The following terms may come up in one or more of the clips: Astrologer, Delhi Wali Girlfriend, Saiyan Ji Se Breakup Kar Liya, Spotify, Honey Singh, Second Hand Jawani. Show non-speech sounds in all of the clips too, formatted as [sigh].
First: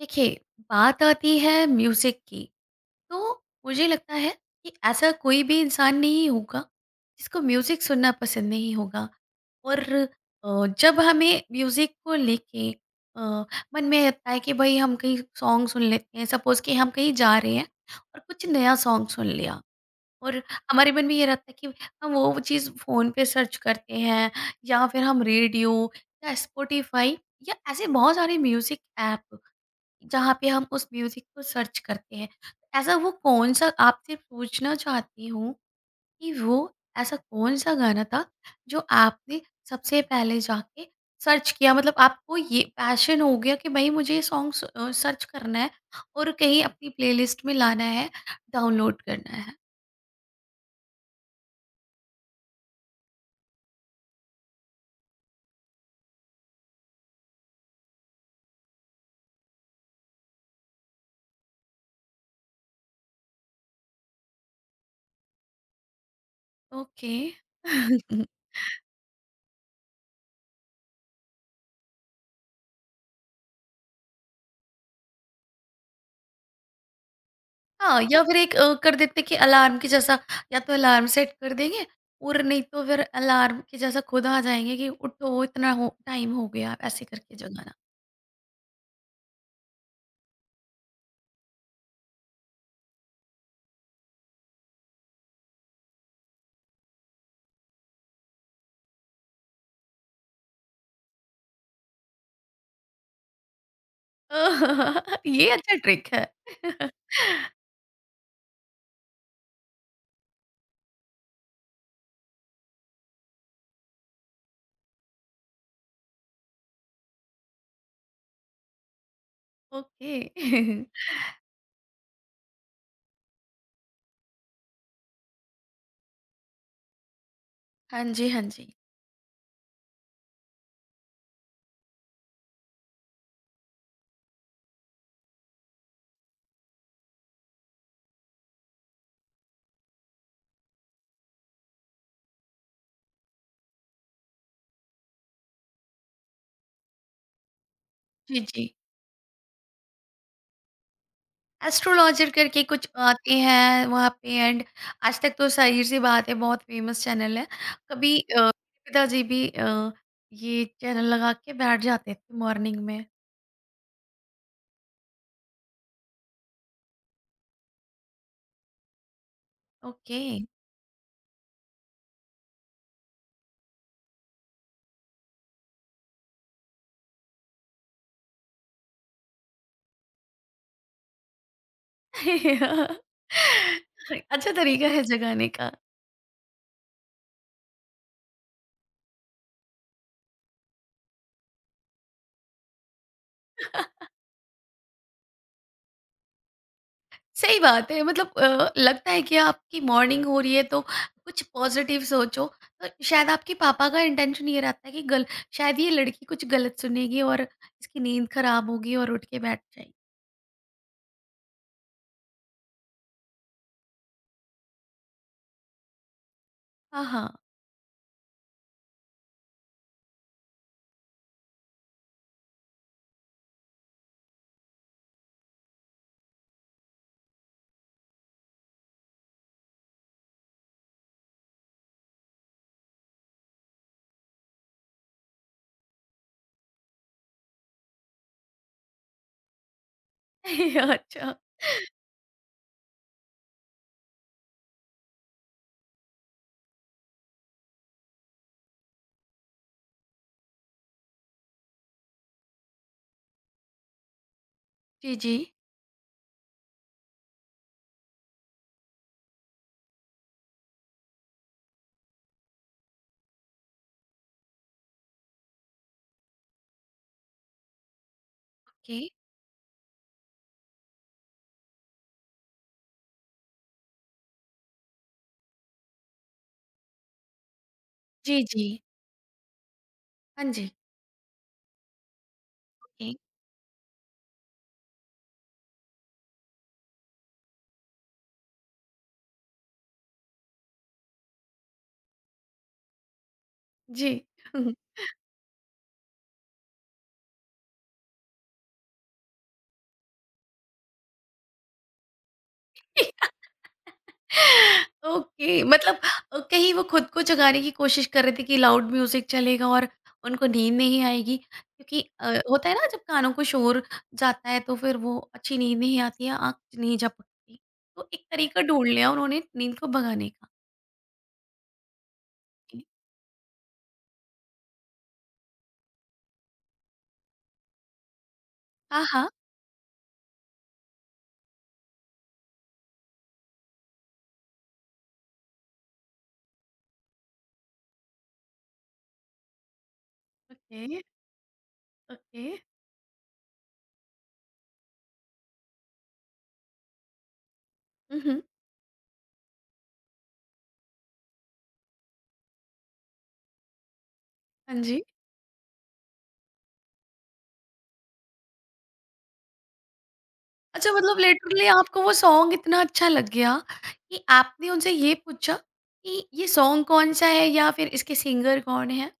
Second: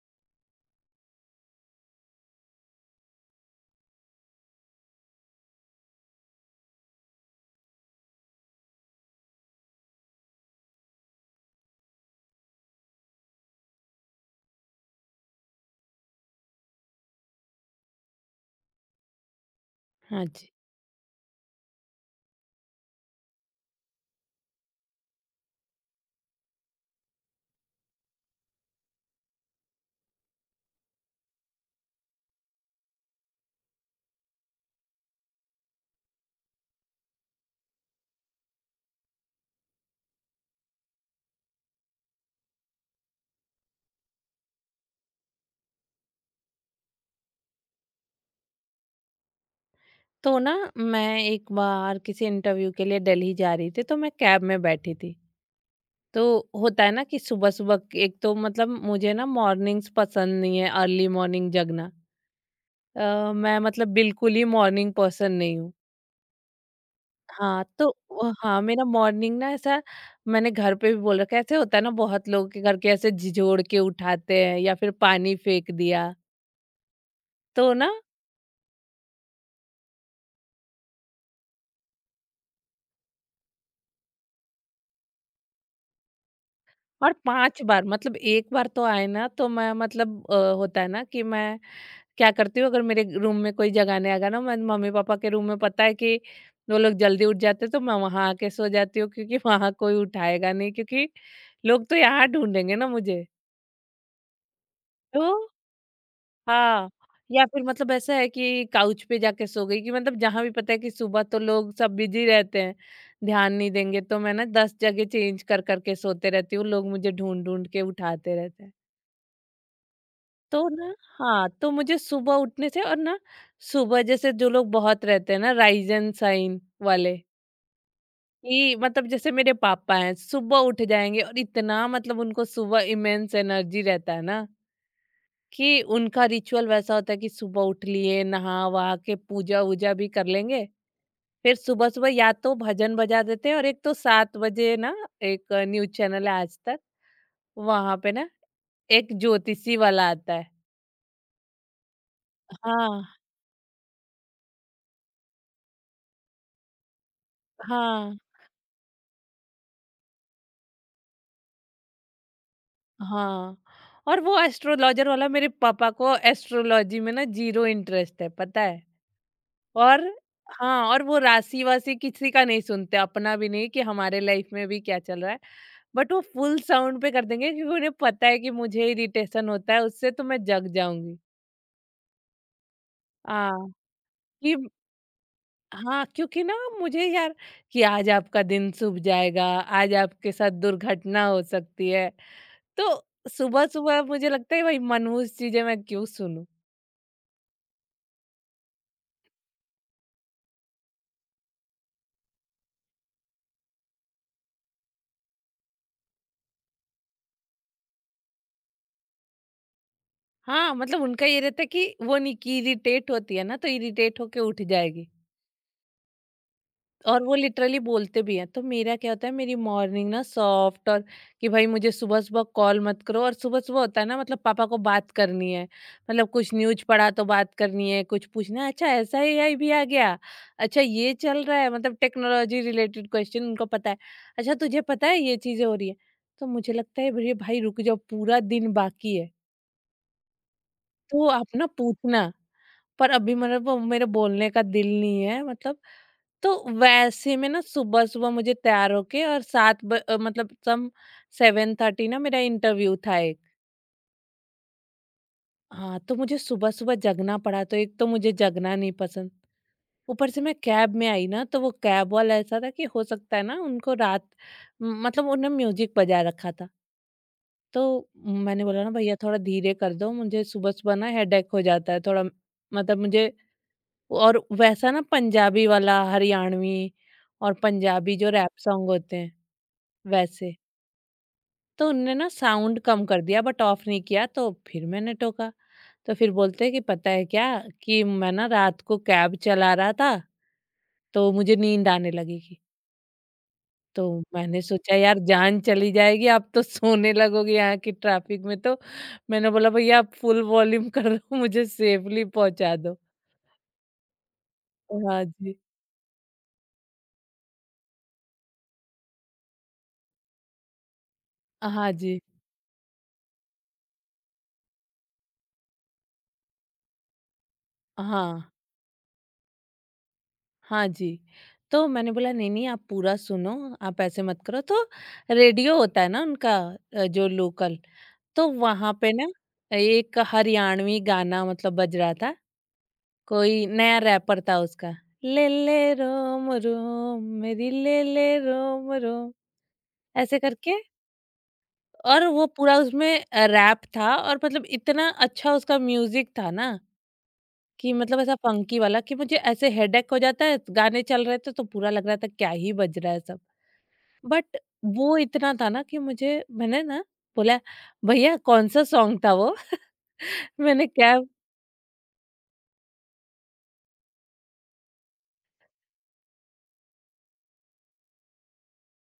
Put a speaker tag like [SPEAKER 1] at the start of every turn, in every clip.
[SPEAKER 1] देखिए, बात आती है म्यूजिक की तो मुझे लगता है कि ऐसा कोई भी इंसान नहीं होगा जिसको म्यूजिक सुनना पसंद नहीं होगा। और जब हमें म्यूजिक को लेके अ, मन में आता है कि भाई हम कहीं सॉन्ग सुन लेते हैं, सपोज कि हम कहीं जा रहे हैं और कुछ नया सॉन्ग सुन लिया।
[SPEAKER 2] हाँ
[SPEAKER 1] और
[SPEAKER 2] जी।
[SPEAKER 1] हमारे मन में ये रहता है कि हम वो चीज़ फ़ोन पे सर्च करते हैं या फिर हम रेडियो या स्पॉटिफ़ाई या ऐसे बहुत सारे म्यूज़िक ऐप जहाँ पे हम उस म्यूज़िक को सर्च करते हैं। ऐसा वो कौन-सा आपसे पूछना चाहती हूँ कि वो ऐसा कौन-सा गाना था जो आपने सबसे पहले जाके सर्च किया? मतलब आपको ये पैशन हो गया कि भई मुझे ये सर्च करना है और कहीं अपनी प्लेलिस्ट में लाना है, डाउनलोड करना है।
[SPEAKER 2] तो ना मैं एक बार किसी इंटरव्यू के लिए दिल्ली जा रही थी तो मैं कैब में बैठी थी। तो होता है ना कि सुबह-सुबह एक तो मतलब मुझे ना मॉर्निंग्स पसंद नहीं है, अर्ली मॉर्निंग जगना। मैं मतलब बिल्कुल ही मॉर्निंग पर्सन नहीं हूँ।
[SPEAKER 1] ओके।
[SPEAKER 2] हाँ, तो
[SPEAKER 1] [laughs]
[SPEAKER 2] हाँ, मेरा मॉर्निंग ना ऐसा मैंने घर पे भी बोल रखा है, ऐसे होता है ना बहुत लोगों के घर के ऐसे झिझोड़ के उठाते हैं या फिर पानी फेंक दिया। तो ना,
[SPEAKER 1] हाँ, या फिर एक कर देते कि अलार्म के जैसा, या तो अलार्म सेट कर देंगे और नहीं तो फिर अलार्म के जैसा खुद आ जाएंगे कि उठो, इतना हो टाइम हो गया, ऐसे
[SPEAKER 2] और
[SPEAKER 1] करके
[SPEAKER 2] 5
[SPEAKER 1] जगाना।
[SPEAKER 2] बार मतलब एक बार तो आए ना तो मैं मतलब होता है ना कि मैं क्या करती हूँ, अगर मेरे रूम में कोई जगाने आ गया ना, मैं मम्मी पापा के रूम में, पता है कि वो लोग जल्दी उठ जाते हैं, तो मैं वहां आके सो जाती हूँ, क्योंकि वहां कोई उठाएगा नहीं, क्योंकि लोग तो यहाँ ढूंढेंगे ना मुझे। तो
[SPEAKER 1] [laughs] ये अच्छा ट्रिक है।
[SPEAKER 2] हाँ,
[SPEAKER 1] [laughs]
[SPEAKER 2] या फिर मतलब ऐसा है कि काउच पे जाके सो गई, कि मतलब जहां भी पता है कि सुबह तो लोग सब बिजी रहते हैं, ध्यान नहीं देंगे, तो मैं ना 10 जगह चेंज कर करके सोते रहती हूँ, लोग मुझे ढूंढ ढूंढ के उठाते रहते हैं।
[SPEAKER 1] ओके।
[SPEAKER 2] तो
[SPEAKER 1] [laughs]
[SPEAKER 2] ना, हाँ, तो मुझे सुबह उठने से, और ना सुबह जैसे जो लोग बहुत रहते हैं ना राइज एंड शाइन वाले,
[SPEAKER 1] हाँ जी, हाँ जी।
[SPEAKER 2] कि मतलब जैसे मेरे पापा हैं, सुबह उठ जाएँगे, और इतना मतलब उनको सुबह इमेंस एनर्जी रहता है ना, कि उनका रिचुअल वैसा होता है कि सुबह उठ लिए, नहा-वहा के पूजा-वूजा भी कर लेंगे। फिर सुबह-सुबह या तो भजन बजा देते हैं, और एक तो 7 बजे ना एक न्यूज़ चैनल है आज तक, वहाँ पे ना
[SPEAKER 1] जी जी।
[SPEAKER 2] एक ज्योतिषी वाला आता है।
[SPEAKER 1] एस्ट्रोलॉजर करके कुछ
[SPEAKER 2] हाँ,
[SPEAKER 1] आते हैं वहाँ पे, एंड आज तक तो ज़ाहिर-सी बात है, बहुत फेमस चैनल है। कभी
[SPEAKER 2] हाँ।
[SPEAKER 1] मेरे पिताजी भी ये चैनल लगा के बैठ जाते थे मॉर्निंग में।
[SPEAKER 2] हाँ, और वो एस्ट्रोलॉजर वाला, मेरे पापा को एस्ट्रोलॉजी में ना ज़ीरो इंटरेस्ट है, पता है? और
[SPEAKER 1] ओके।
[SPEAKER 2] हाँ, और वो राशि-वाशि किसी का नहीं सुनते, अपना भी नहीं, कि हमारे लाइफ में भी क्या चल रहा है। बट वो फुल साउंड पे कर देंगे, क्योंकि उन्हें पता है कि मुझे इरिटेशन होता है उससे, तो मैं जग जाऊँगी।
[SPEAKER 1] [laughs]
[SPEAKER 2] हाँ,
[SPEAKER 1] अच्छा
[SPEAKER 2] कि
[SPEAKER 1] तरीका है जगाने का।
[SPEAKER 2] हाँ, क्योंकि ना मुझे यार, कि आज आपका दिन शुभ जाएगा, आज आपके साथ दुर्घटना हो सकती है। तो सुबह-सुबह मुझे लगता है, भाई मनहूस चीज़ें मैं क्यों सुनूँ?
[SPEAKER 1] सही बात है, मतलब लगता है कि आपकी मॉर्निंग हो रही है तो कुछ पॉज़िटिव सोचो। तो शायद आपके पापा का इंटेंशन ये रहता है कि गल शायद ये लड़की कुछ गलत सुनेगी और इसकी नींद खराब होगी और उठ के बैठ जाएगी।
[SPEAKER 2] हाँ, मतलब उनका ये रहता है कि वो नहीं, कि इरिटेट होती है ना, तो इरिटेट होके उठ जाएगी।
[SPEAKER 1] हाँ,
[SPEAKER 2] और वो
[SPEAKER 1] हाँ।
[SPEAKER 2] लिटरली बोलते भी हैं। तो मेरा क्या होता है, मेरी मॉर्निंग ना सॉफ्ट, और कि भाई मुझे सुबह-सुबह कॉल मत करो, और सुबह-सुबह होता है ना, मतलब पापा को बात करनी है। मतलब कुछ न्यूज़ पढ़ा तो बात करनी है, कुछ पूछना है, अच्छा ऐसा एआई भी आ गया? अच्छा ये चल रहा है, मतलब टेक्नोलॉजी रिलेटेड क्वेश्चन उनको पता है। अच्छा तुझे पता है ये चीज़ें हो रही है? तो मुझे लगता है, अरे भाई रुक जाओ, पूरा दिन बाकी है।
[SPEAKER 1] [laughs]
[SPEAKER 2] तो
[SPEAKER 1] अच्छा।
[SPEAKER 2] आप ना पूछना। पर अभी मतलब वो मेरे बोलने का दिल नहीं है, मतलब, तो वैसे में ना सुबह-सुबह मुझे तैयार होके और 7 मतलब सम 7:30 ना मेरा इंटरव्यू था एक।
[SPEAKER 1] जी, जी।
[SPEAKER 2] हाँ, तो मुझे सुबह-सुबह जगना पड़ा, तो एक तो मुझे जगना नहीं पसंद। ऊपर से मैं कैब में आई ना, तो वो कैब वाला ऐसा था कि हो सकता है ना उनको रात, म मतलब उन्होंने म्यूजिक बजा रखा था। तो मैंने बोला ना,
[SPEAKER 1] ओके।
[SPEAKER 2] भैया थोड़ा धीरे कर दो, मुझे सुबह-सुबह ना हेडेक हो जाता है थोड़ा, मतलब मुझे, और वैसा ना पंजाबी वाला, हरियाणवी और पंजाबी जो
[SPEAKER 1] जी,
[SPEAKER 2] रैप
[SPEAKER 1] जी।
[SPEAKER 2] सॉन्ग होते हैं,
[SPEAKER 1] हाँ
[SPEAKER 2] वैसे।
[SPEAKER 1] जी।
[SPEAKER 2] तो उनने ना साउंड कम
[SPEAKER 1] ओके।
[SPEAKER 2] कर दिया, बट ऑफ नहीं किया, तो फिर मैंने टोका। तो फिर बोलते हैं कि पता है क्या, कि मैं ना रात को कैब चला रहा था, तो मुझे नींद आने लगेगी। तो
[SPEAKER 1] जी।
[SPEAKER 2] मैंने
[SPEAKER 1] हम्म।
[SPEAKER 2] सोचा, यार जान चली जाएगी, आप तो सोने लगोगे यहाँ की ट्रैफिक में तो। मैंने बोला, भैया आप फुल वॉल्यूम कर रहे हो, मुझे सेफली पहुँचा दो।
[SPEAKER 1] [laughs]
[SPEAKER 2] हाँ जी।
[SPEAKER 1] ओके, मतलब कहीं वो खुद को जगाने की कोशिश कर रहे थे कि लाउड म्यूज़िक चलेगा और उनको नींद नहीं आएगी,
[SPEAKER 2] हाँ
[SPEAKER 1] क्योंकि
[SPEAKER 2] जी।
[SPEAKER 1] होता है ना जब कानों को शोर जाता है तो फिर वो अच्छी नींद नहीं आती है, आँख नहीं झपकती। तो एक
[SPEAKER 2] हाँ।
[SPEAKER 1] तरीका ढूँढ लिया उन्होंने नींद को भगाने का।
[SPEAKER 2] हाँ जी। तो मैंने बोला, नहीं-नहीं आप पूरा सुनो, आप ऐसे मत करो, तो रेडियो होता है ना उनका, जो लोकल, तो वहाँ
[SPEAKER 1] हाँ,
[SPEAKER 2] पे ना
[SPEAKER 1] हाँ।
[SPEAKER 2] एक हरियाणवी गाना मतलब बज रहा था। कोई नया रैपर था उसका, ले ले रोम रोम मेरी ले ले रोम रोम ऐसे करके,
[SPEAKER 1] ओके,
[SPEAKER 2] और
[SPEAKER 1] ओके।
[SPEAKER 2] वो पूरा उसमें रैप था, और मतलब इतना अच्छा उसका म्यूज़िक था ना, कि
[SPEAKER 1] हुँ,
[SPEAKER 2] मतलब ऐसा
[SPEAKER 1] हुँ।
[SPEAKER 2] फंकी वाला, कि मुझे ऐसे हेडेक हो जाता है, गाने चल रहे थे तो पूरा लग रहा था क्या ही बज रहा है सब। बट
[SPEAKER 1] हाँ जी।
[SPEAKER 2] वो इतना था ना कि मुझे, मैंने ना बोला, भैया कौन सा सॉन्ग था वो [laughs] मैंने
[SPEAKER 1] अच्छा,
[SPEAKER 2] क्या,
[SPEAKER 1] मतलब लिटरली आपको वो सॉन्ग इतना अच्छा लग गया कि आपने उनसे ये पूछा कि ये सॉन्ग कौन सा है या फिर इसके सिंगर कौन है?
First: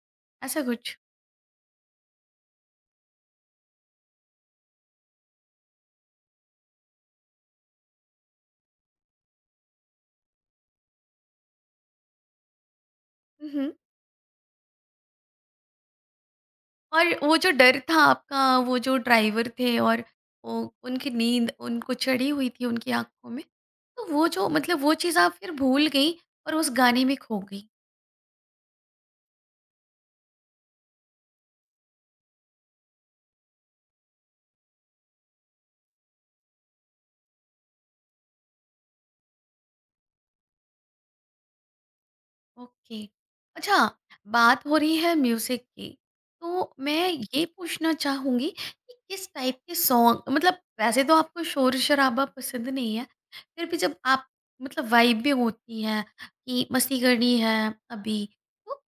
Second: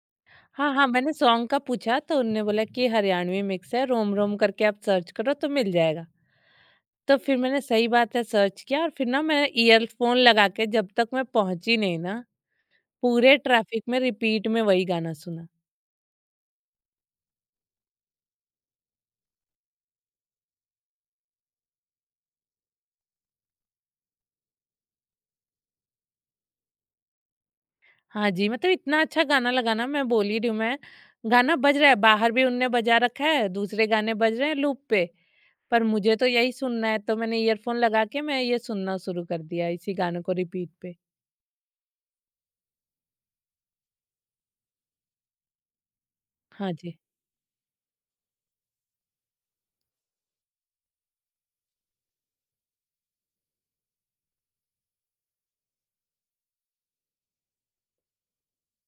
[SPEAKER 1] ऐसा
[SPEAKER 2] हाँ हाँ
[SPEAKER 1] कुछ?
[SPEAKER 2] मैंने सॉन्ग का पूछा, तो उनने बोला कि हरियाणवी मिक्स है, रोम रोम करके आप सर्च करो तो मिल जाएगा। तो फिर मैंने, सही बात है, सर्च किया, और फिर ना मैं ईयरफोन लगा के जब तक मैं पहुंची नहीं ना, पूरे
[SPEAKER 1] उहुँ।
[SPEAKER 2] ट्रैफिक में रिपीट में वही गाना सुना।
[SPEAKER 1] और वो जो डर था आपका, वो जो ड्राइवर थे और वो उनकी नींद उनको चढ़ी हुई थी उनकी आँखों में, तो वो जो मतलब वो चीज़ आप फिर भूल गई और उस गाने में खो गई।
[SPEAKER 2] हाँ जी, मतलब इतना अच्छा गाना लगा ना, मैं बोल ही रही हूँ मैं, गाना बज रहा है, बाहर भी उनने बजा रखा है, दूसरे गाने बज रहे हैं लूप पे, पर मुझे तो यही सुनना है, तो मैंने ईयरफ़ोन लगा के मैं ये सुनना शुरू कर दिया इसी गानों को रिपीट पे।
[SPEAKER 1] ओके। अच्छा, बात हो रही है म्यूजिक की तो
[SPEAKER 2] हाँ जी,
[SPEAKER 1] मैं ये पूछना चाहूंगी कि किस टाइप के सॉन्ग, मतलब वैसे तो आपको शोर शराबा पसंद नहीं है, फिर भी जब आप मतलब वाइब में होती है कि मस्ती करनी है अभी, तो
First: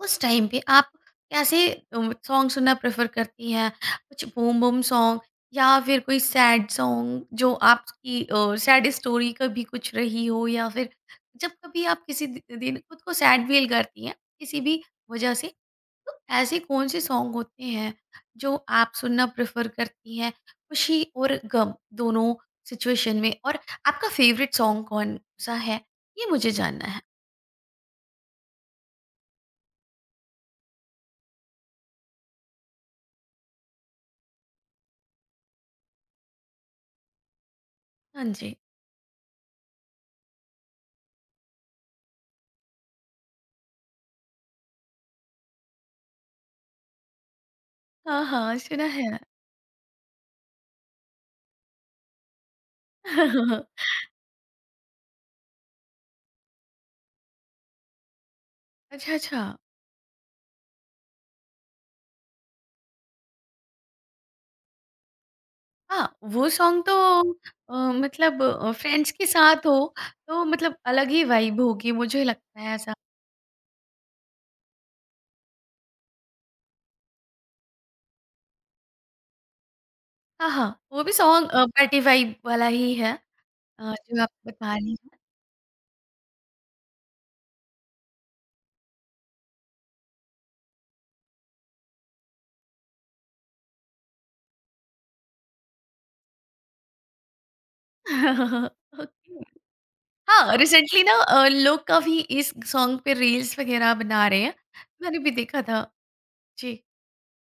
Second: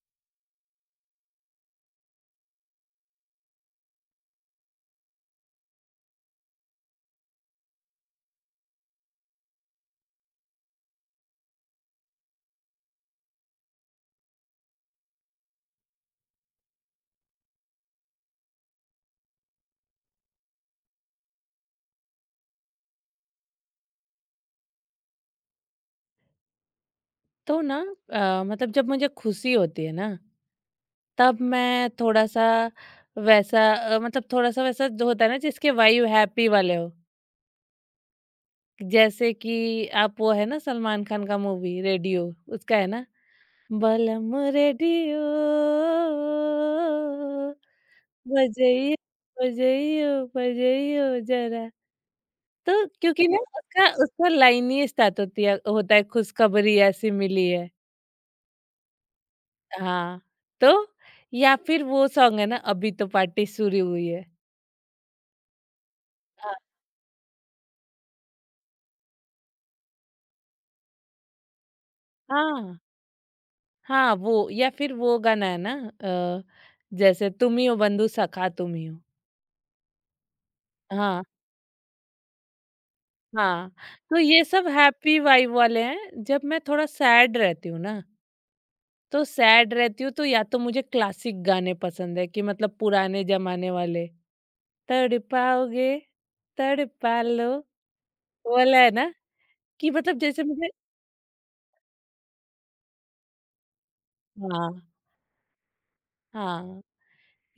[SPEAKER 1] उस टाइम पे आप कैसे सॉन्ग सुनना प्रेफर करती हैं? कुछ बूम बूम सॉन्ग या फिर कोई सैड सॉन्ग जो आपकी सैड स्टोरी कभी कुछ रही हो, या फिर जब कभी आप किसी दि दिन खुद को सैड फ़ील करती हैं, किसी भी वजह से, तो ऐसे कौन-से सॉन्ग होते हैं जो आप सुनना प्रेफर करती हैं, खुशी और गम दोनों सिचुएशन में? और आपका फ़ेवरेट सॉन्ग कौन-सा है? ये मुझे जानना है।
[SPEAKER 2] तो ना मतलब जब मुझे खुशी होती है ना, तब मैं थोड़ा-सा वैसा मतलब थोड़ा-सा वैसा, जो होता है ना जिसके वाइब हैप्पी वाले हो।
[SPEAKER 1] हाँ जी।
[SPEAKER 2] जैसे कि आप वो है ना सलमान खान का मूवी रेडियो, उसका है ना बलम रेडियो
[SPEAKER 1] हाँ, हाँ, सुना
[SPEAKER 2] बजइयो
[SPEAKER 1] है।
[SPEAKER 2] बजइयो बजइयो जरा, तो क्योंकि ना
[SPEAKER 1] [laughs]
[SPEAKER 2] उसका उसका लाइन ही स्टार्ट होती है, होता है खुशखबरी ऐसी मिली है।
[SPEAKER 1] अच्छा, अच्छा।
[SPEAKER 2] हाँ, तो या फिर वो सॉन्ग है ना, अभी तो पार्टी शुरू हुई है।
[SPEAKER 1] हाँ, वो
[SPEAKER 2] हाँ,
[SPEAKER 1] सॉन्ग तो मतलब फ्रेंड्स के साथ हो, तो मतलब अलग ही वाइब होगी, मुझे लगता है
[SPEAKER 2] हाँ,
[SPEAKER 1] ऐसा।
[SPEAKER 2] हाँ, वो, या फिर वो गाना है ना, अ, जैसे तुम ही हो बंधु सखा तुम ही हो।
[SPEAKER 1] हाँ, हाँ, वो भी
[SPEAKER 2] हाँ,
[SPEAKER 1] सॉन्ग पार्टी वाइब वाला ही है,
[SPEAKER 2] हाँ, तो
[SPEAKER 1] जो आप
[SPEAKER 2] ये सब
[SPEAKER 1] बता रही हो।
[SPEAKER 2] हैप्पी वाइब वाले हैं। जब मैं थोड़ा सैड रहती हूँ ना, तो सैड रहती हूँ तो या तो मुझे क्लासिक गाने पसंद है, कि मतलब पुराने ज़माने वाले। तड़पाओगे तड़पा लो,
[SPEAKER 1] [laughs]
[SPEAKER 2] वाला है ना,
[SPEAKER 1] ओके।
[SPEAKER 2] कि मतलब जैसे
[SPEAKER 1] हाँ,
[SPEAKER 2] मुझे,
[SPEAKER 1] रिसेंटली ना लोग काफ़ी इस सॉन्ग पे रील्स वगैरह बना रहे हैं,
[SPEAKER 2] हाँ,
[SPEAKER 1] मैंने भी देखा था। जी।
[SPEAKER 2] हाँ,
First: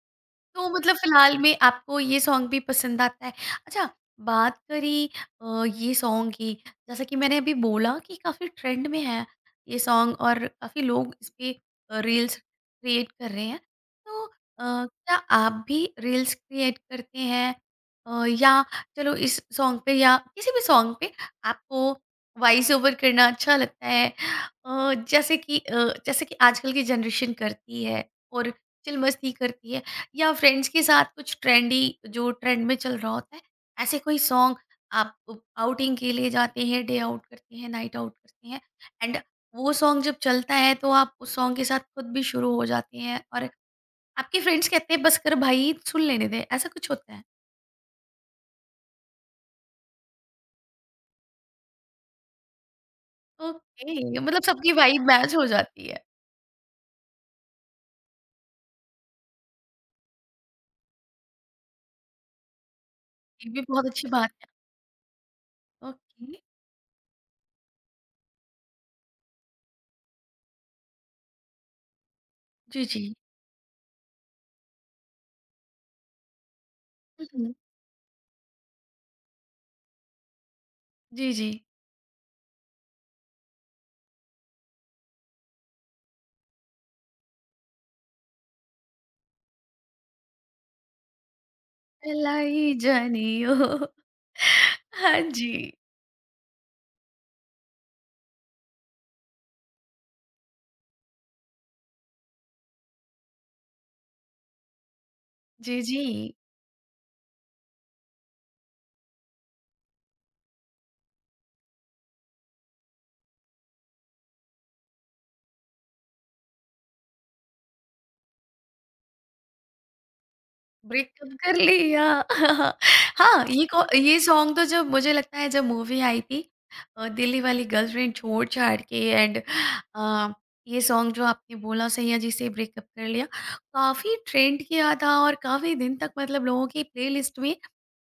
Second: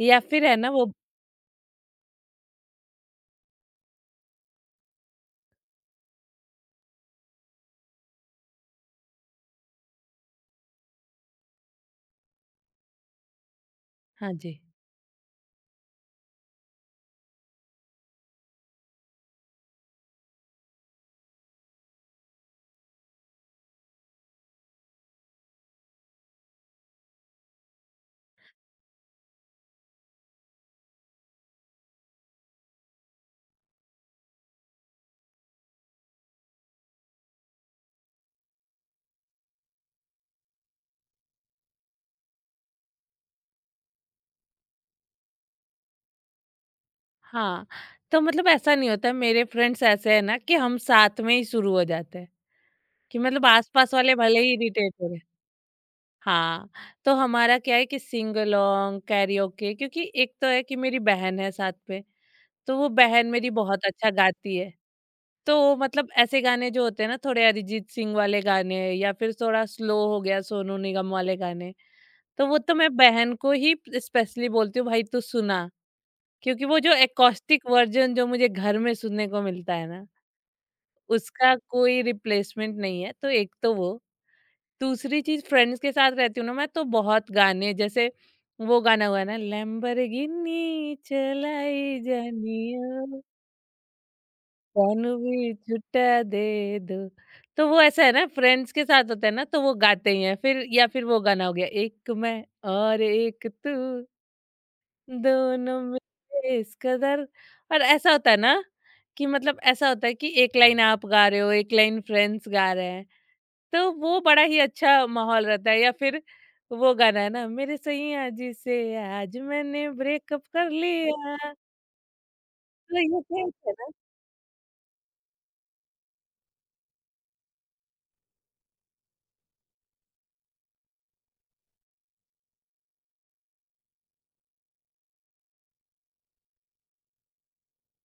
[SPEAKER 2] या फिर है
[SPEAKER 1] तो
[SPEAKER 2] ना वो,
[SPEAKER 1] मतलब फिलहाल में आपको ये सॉन्ग भी पसंद आता है। अच्छा, बात करी ये सॉन्ग की, जैसा कि मैंने अभी बोला कि काफ़ी ट्रेंड में है ये सॉन्ग, और काफ़ी लोग इस पे रील्स क्रिएट कर रहे हैं। तो
[SPEAKER 2] हाँ जी,
[SPEAKER 1] क्या आप भी रील्स क्रिएट करते हैं? या चलो इस सॉन्ग पे या किसी भी सॉन्ग पे आपको वॉइस ओवर करना अच्छा लगता है? जैसे कि आजकल की जनरेशन करती है और चिल मस्ती करती है। या फ्रेंड्स के साथ कुछ ट्रेंडी जो ट्रेंड में चल रहा होता है, ऐसे कोई सॉन्ग आप आउटिंग के लिए जाते हैं, डे आउट करते हैं, नाइट आउट करते हैं, एंड वो सॉन्ग जब चलता है तो आप उस सॉन्ग के साथ खुद भी शुरू हो जाते हैं और आपके फ्रेंड्स कहते हैं बस कर भाई सुन लेने दे, ऐसा कुछ होता है?
[SPEAKER 2] हाँ, तो मतलब ऐसा नहीं होता, मेरे फ्रेंड्स ऐसे हैं ना कि हम साथ में ही शुरू हो जाते हैं, कि मतलब आस-पास
[SPEAKER 1] ओके,
[SPEAKER 2] वाले भले
[SPEAKER 1] मतलब
[SPEAKER 2] ही
[SPEAKER 1] सबकी
[SPEAKER 2] इरिटेट
[SPEAKER 1] वाइब
[SPEAKER 2] हो रहे।
[SPEAKER 1] मैच हो जाती है।
[SPEAKER 2] हाँ, तो हमारा क्या है, कि सिंग अलोंग, कैरिओके, क्योंकि एक तो है कि मेरी बहन है साथ में, तो वो बहन मेरी
[SPEAKER 1] ये भी
[SPEAKER 2] बहुत
[SPEAKER 1] बहुत अच्छी
[SPEAKER 2] अच्छा
[SPEAKER 1] बात है।
[SPEAKER 2] गाती है। तो मतलब
[SPEAKER 1] ओके।
[SPEAKER 2] ऐसे गाने जो होते हैं ना थोड़े अरिजीत सिंह वाले गाने, या फिर थोड़ा स्लो हो गया सोनू निगम वाले गाने, तो वो तो
[SPEAKER 1] जी
[SPEAKER 2] मैं
[SPEAKER 1] जी।
[SPEAKER 2] बहन को ही स्पेशली बोलती हूँ, भाई तू सुना, क्योंकि वो जो
[SPEAKER 1] हम्म,
[SPEAKER 2] एकॉस्टिक वर्जन जो मुझे घर में सुनने को मिलता है ना,
[SPEAKER 1] जी जी।
[SPEAKER 2] उसका कोई रिप्लेसमेंट नहीं है। तो एक तो वो, दूसरी चीज फ्रेंड्स के साथ रहती हूँ ना मैं, तो बहुत गाने जैसे वो गाना हुआ ना, लैम्बोर्गिनी चलाई
[SPEAKER 1] लाई
[SPEAKER 2] जानियो,
[SPEAKER 1] जानियो। [laughs]
[SPEAKER 2] कानू
[SPEAKER 1] हाँ जी।
[SPEAKER 2] भी छुट्टा दे दो, तो वो ऐसा है ना, फ्रेंड्स के साथ होता है ना, तो वो गाते ही हैं फिर, या फिर वो गाना हो गया, एक मैं और एक तू
[SPEAKER 1] जी
[SPEAKER 2] दोनों में
[SPEAKER 1] जी।
[SPEAKER 2] इस कदर, और ऐसा होता है ना कि मतलब ऐसा होता है कि एक लाइन आप गा रहे हो, एक लाइन फ्रेंड्स गा रहे हैं, तो वो बड़ा ही अच्छा माहौल रहता है। या फिर वो गाना है ना, मेरे सैया जी से आज मैंने ब्रेकअप कर
[SPEAKER 1] ब्रेकअप
[SPEAKER 2] लिया,
[SPEAKER 1] कर लिया। [laughs]
[SPEAKER 2] तो ये कहते
[SPEAKER 1] हाँ,
[SPEAKER 2] हैं ना।
[SPEAKER 1] ये सॉन्ग तो जब मुझे लगता है जब मूवी आई थी, दिल्ली वाली गर्लफ्रेंड छोड़-छाड़ के, एंड अ, ये सॉन्ग जो आपने बोला सैया जी से ब्रेकअप कर लिया, काफ़ी ट्रेंड किया था और काफ़ी दिन तक मतलब लोगों की प्लेलिस्ट में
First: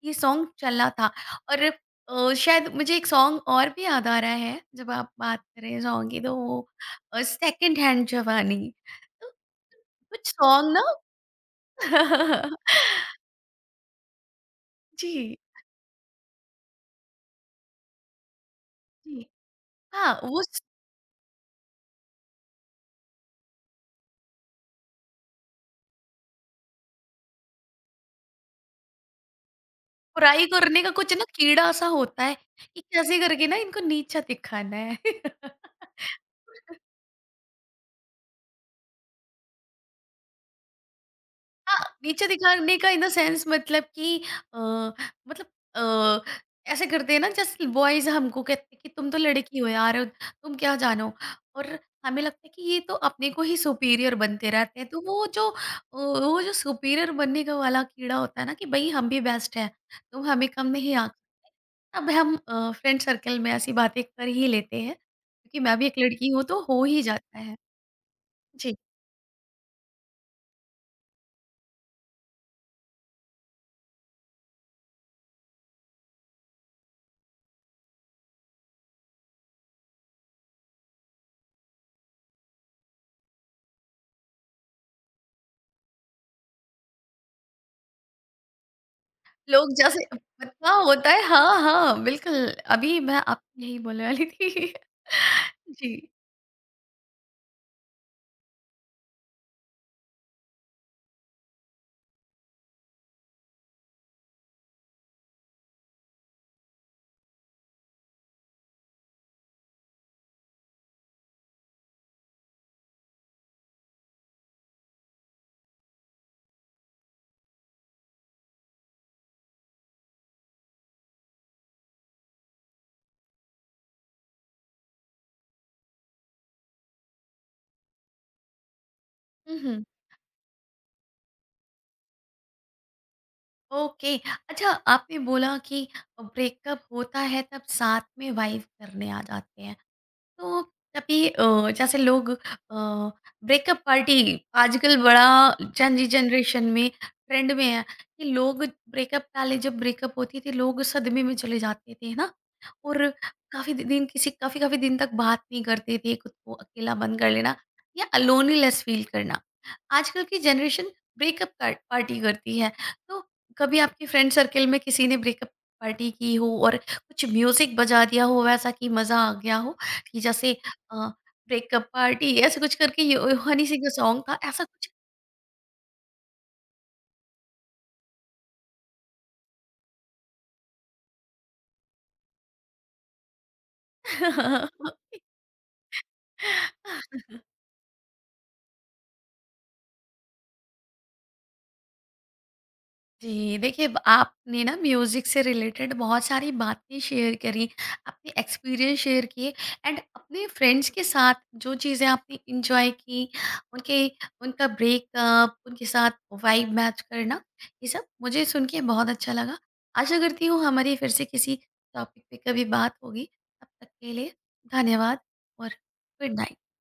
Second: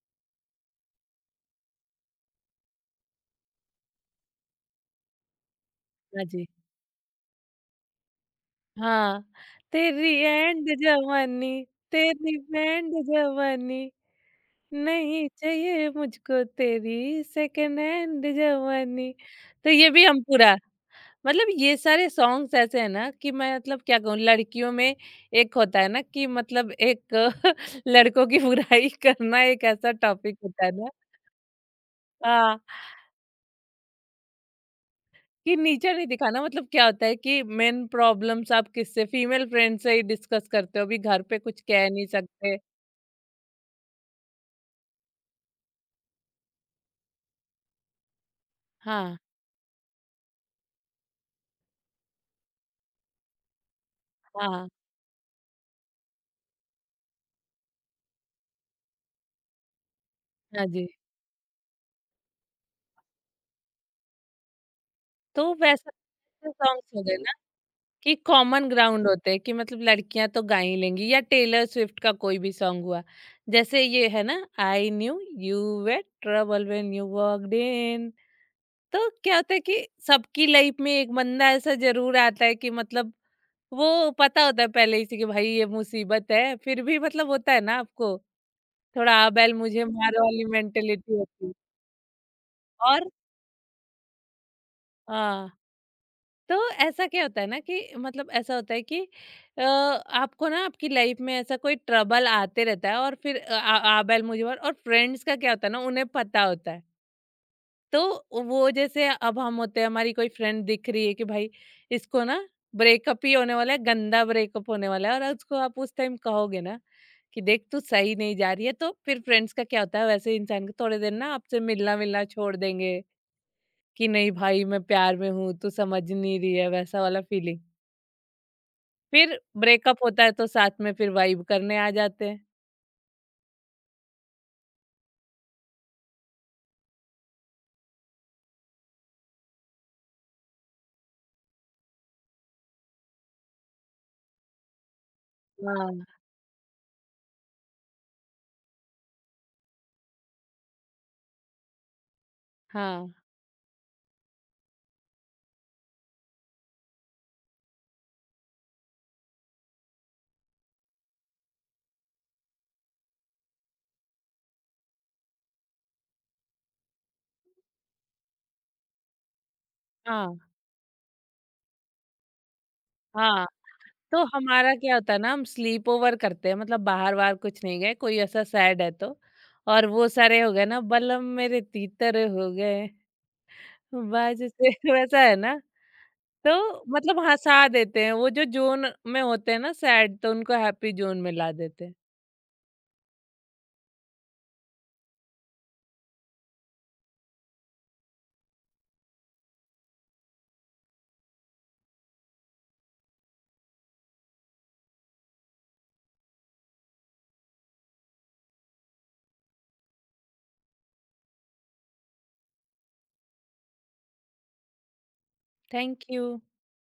[SPEAKER 1] ये सॉन्ग चला था। और शायद मुझे एक सॉन्ग और भी याद आ रहा है, जब आप बात कर रहे हैं सॉन्ग की
[SPEAKER 2] हाँ
[SPEAKER 1] तो
[SPEAKER 2] जी।
[SPEAKER 1] वो सेकंड हैंड जवानी।
[SPEAKER 2] हाँ,
[SPEAKER 1] तो
[SPEAKER 2] तेरी
[SPEAKER 1] कुछ
[SPEAKER 2] एंड
[SPEAKER 1] सॉन्ग
[SPEAKER 2] जवानी,
[SPEAKER 1] ना।
[SPEAKER 2] तेरी
[SPEAKER 1] [laughs]
[SPEAKER 2] बैंड जवानी, नहीं
[SPEAKER 1] जी।
[SPEAKER 2] चाहिए मुझको तेरी सेकेंड हैंड जवानी,
[SPEAKER 1] जी।
[SPEAKER 2] तो ये भी
[SPEAKER 1] हाँ,
[SPEAKER 2] हम
[SPEAKER 1] वो
[SPEAKER 2] पूरा,
[SPEAKER 1] स
[SPEAKER 2] मतलब ये सारे सॉन्ग्स ऐसे हैं ना, कि मैं मतलब क्या कहूँ, लड़कियों में एक होता है ना, कि मतलब एक लड़कों की बुराई [laughs] करना एक ऐसा टॉपिक
[SPEAKER 1] फ्राई
[SPEAKER 2] होता है
[SPEAKER 1] करने का
[SPEAKER 2] ना।
[SPEAKER 1] कुछ ना कीड़ा-सा होता है,
[SPEAKER 2] हाँ,
[SPEAKER 1] कि कैसे करके ना इनको नीचा दिखाना है।
[SPEAKER 2] कि
[SPEAKER 1] [laughs]
[SPEAKER 2] नीचा नहीं दिखाना, मतलब क्या होता है कि मेन प्रॉब्लम्स आप किससे, फीमेल फ्रेंड से ही डिस्कस करते हो, अभी घर पे कुछ
[SPEAKER 1] हाँ,
[SPEAKER 2] कह नहीं
[SPEAKER 1] नीचा
[SPEAKER 2] सकते।
[SPEAKER 1] दिखाने का इन द सेंस मतलब कि अ, मतलब अ, ऐसे करते हैं ना जैसे बॉयज़ हमको कहते हैं कि तुम तो
[SPEAKER 2] हाँ,
[SPEAKER 1] लड़की हो यार, तुम क्या जानो? और हमें लगता है कि ये तो अपने को ही सुपीरियर बनते
[SPEAKER 2] हाँ,
[SPEAKER 1] रहते हैं, तो वो जो वो जो सुपीरियर बनने का वाला कीड़ा होता है ना कि भई हम भी बेस्ट हैं, तुम हमें
[SPEAKER 2] हाँ
[SPEAKER 1] कम
[SPEAKER 2] जी।
[SPEAKER 1] नहीं आ। अब हम फ्रेंड सर्कल में ऐसी बातें कर ही लेते हैं
[SPEAKER 2] तो
[SPEAKER 1] क्योंकि मैं भी
[SPEAKER 2] वैसा
[SPEAKER 1] एक लड़की हूँ तो हो
[SPEAKER 2] सॉन्ग्स
[SPEAKER 1] ही
[SPEAKER 2] हो गए ना,
[SPEAKER 1] जाता है।
[SPEAKER 2] कि कॉमन
[SPEAKER 1] जी।
[SPEAKER 2] ग्राउंड होते हैं, कि मतलब लड़कियां तो गा ही लेंगी, या टेलर स्विफ्ट का कोई भी सॉन्ग हुआ, जैसे ये है ना I knew you were trouble when you walked in, तो क्या होता है कि सबकी लाइफ में एक बंदा ऐसा जरूर आता है, कि मतलब वो पता होता है पहले ही से कि भाई ये मुसीबत है, फिर भी मतलब होता है ना आपको थोड़ा आ बैल
[SPEAKER 1] लोग
[SPEAKER 2] मुझे
[SPEAKER 1] जैसे
[SPEAKER 2] मार वाली
[SPEAKER 1] पता होता
[SPEAKER 2] मेंटेलिटी
[SPEAKER 1] है,
[SPEAKER 2] होती है।
[SPEAKER 1] हाँ, हाँ, बिल्कुल, अभी
[SPEAKER 2] और
[SPEAKER 1] मैं आपको यही बोलने वाली थी।
[SPEAKER 2] हाँ,
[SPEAKER 1] [laughs] जी।
[SPEAKER 2] तो ऐसा क्या होता है ना कि मतलब ऐसा होता है कि आपको ना आपकी लाइफ में ऐसा कोई ट्रबल आते रहता है, और फिर आ बैल मुझे मार, और फ्रेंड्स का क्या होता है ना, उन्हें पता होता है, तो वो जैसे अब हम होते हैं, हमारी कोई फ्रेंड दिख रही है कि भाई इसको ना ब्रेकअप ही होने वाला है, गंदा ब्रेकअप होने वाला है, और उसको आप उस टाइम कहोगे ना कि देख तू सही नहीं जा रही है, तो फिर फ्रेंड्स का क्या होता है, वैसे इंसान को थोड़े दिन ना आपसे मिलना मिलना छोड़ देंगे, कि नहीं भाई मैं प्यार में हूँ, तू समझ नहीं रही है, वैसा वाला फीलिंग। फिर
[SPEAKER 1] हुँ, हुँ।
[SPEAKER 2] ब्रेकअप होता है तो साथ में फिर वाइब करने आ जाते हैं।
[SPEAKER 1] ओके, अच्छा आपने बोला कि ब्रेकअप होता है तब साथ में वाइब करने आ जाते हैं। तो तभी जैसे लोग ब्रेकअप पार्टी आजकल बड़ा जन
[SPEAKER 2] हाँ,
[SPEAKER 1] जनरेशन में ट्रेंड में है कि लोग ब्रेकअप, पहले जब ब्रेकअप होती थी लोग सदमे में चले जाते थे ना, और
[SPEAKER 2] हाँ,
[SPEAKER 1] काफी दिन, किसी काफी काफी दिन तक बात नहीं करते थे, खुद को अकेला बंद कर लेना या अलोनीनेस फील करना। आजकल की जनरेशन ब्रेकअप पार्टी करती है, तो कभी आपके फ्रेंड सर्कल में किसी ने ब्रेकअप पार्टी की हो और कुछ म्यूजिक बजा दिया हो वैसा कि मजा आ गया हो, कि
[SPEAKER 2] हाँ,
[SPEAKER 1] जैसे अ, ब्रेकअप पार्टी ऐसे कुछ करके ये
[SPEAKER 2] हाँ,
[SPEAKER 1] हनी सिंह का सॉन्ग
[SPEAKER 2] तो
[SPEAKER 1] था ऐसा
[SPEAKER 2] हमारा
[SPEAKER 1] कुछ?
[SPEAKER 2] क्या होता है ना, हम स्लीप ओवर करते हैं, मतलब बाहर बाहर कुछ नहीं गए, कोई ऐसा सैड है तो, और वो सारे हो गए ना, बलम मेरे तीतर हो गए बाजू से [laughs]
[SPEAKER 1] [laughs]
[SPEAKER 2] वैसा है ना, तो मतलब हंसा देते हैं, वो जो जोन में होते हैं ना सैड, तो उनको हैप्पी जोन में ला देते हैं।
[SPEAKER 1] जी, देखिए ब आपने ना म्यूज़िक से रिलेटेड बहुत सारी बातें शेयर करी, अपने एक्सपीरियंस शेयर किए, एंड अपने फ्रेंड्स के साथ जो चीज़ें आपने एन्जॉय की, उनके उनका ब्रेकअप, उनके साथ वाइब मैच करना, ये सब मुझे सुन के बहुत अच्छा लगा। आशा करती हूँ हमारी फिर से किसी टॉपिक पे कभी बात होगी। तब तक के लिए धन्यवाद और
[SPEAKER 2] थैंक यू।
[SPEAKER 1] Good night.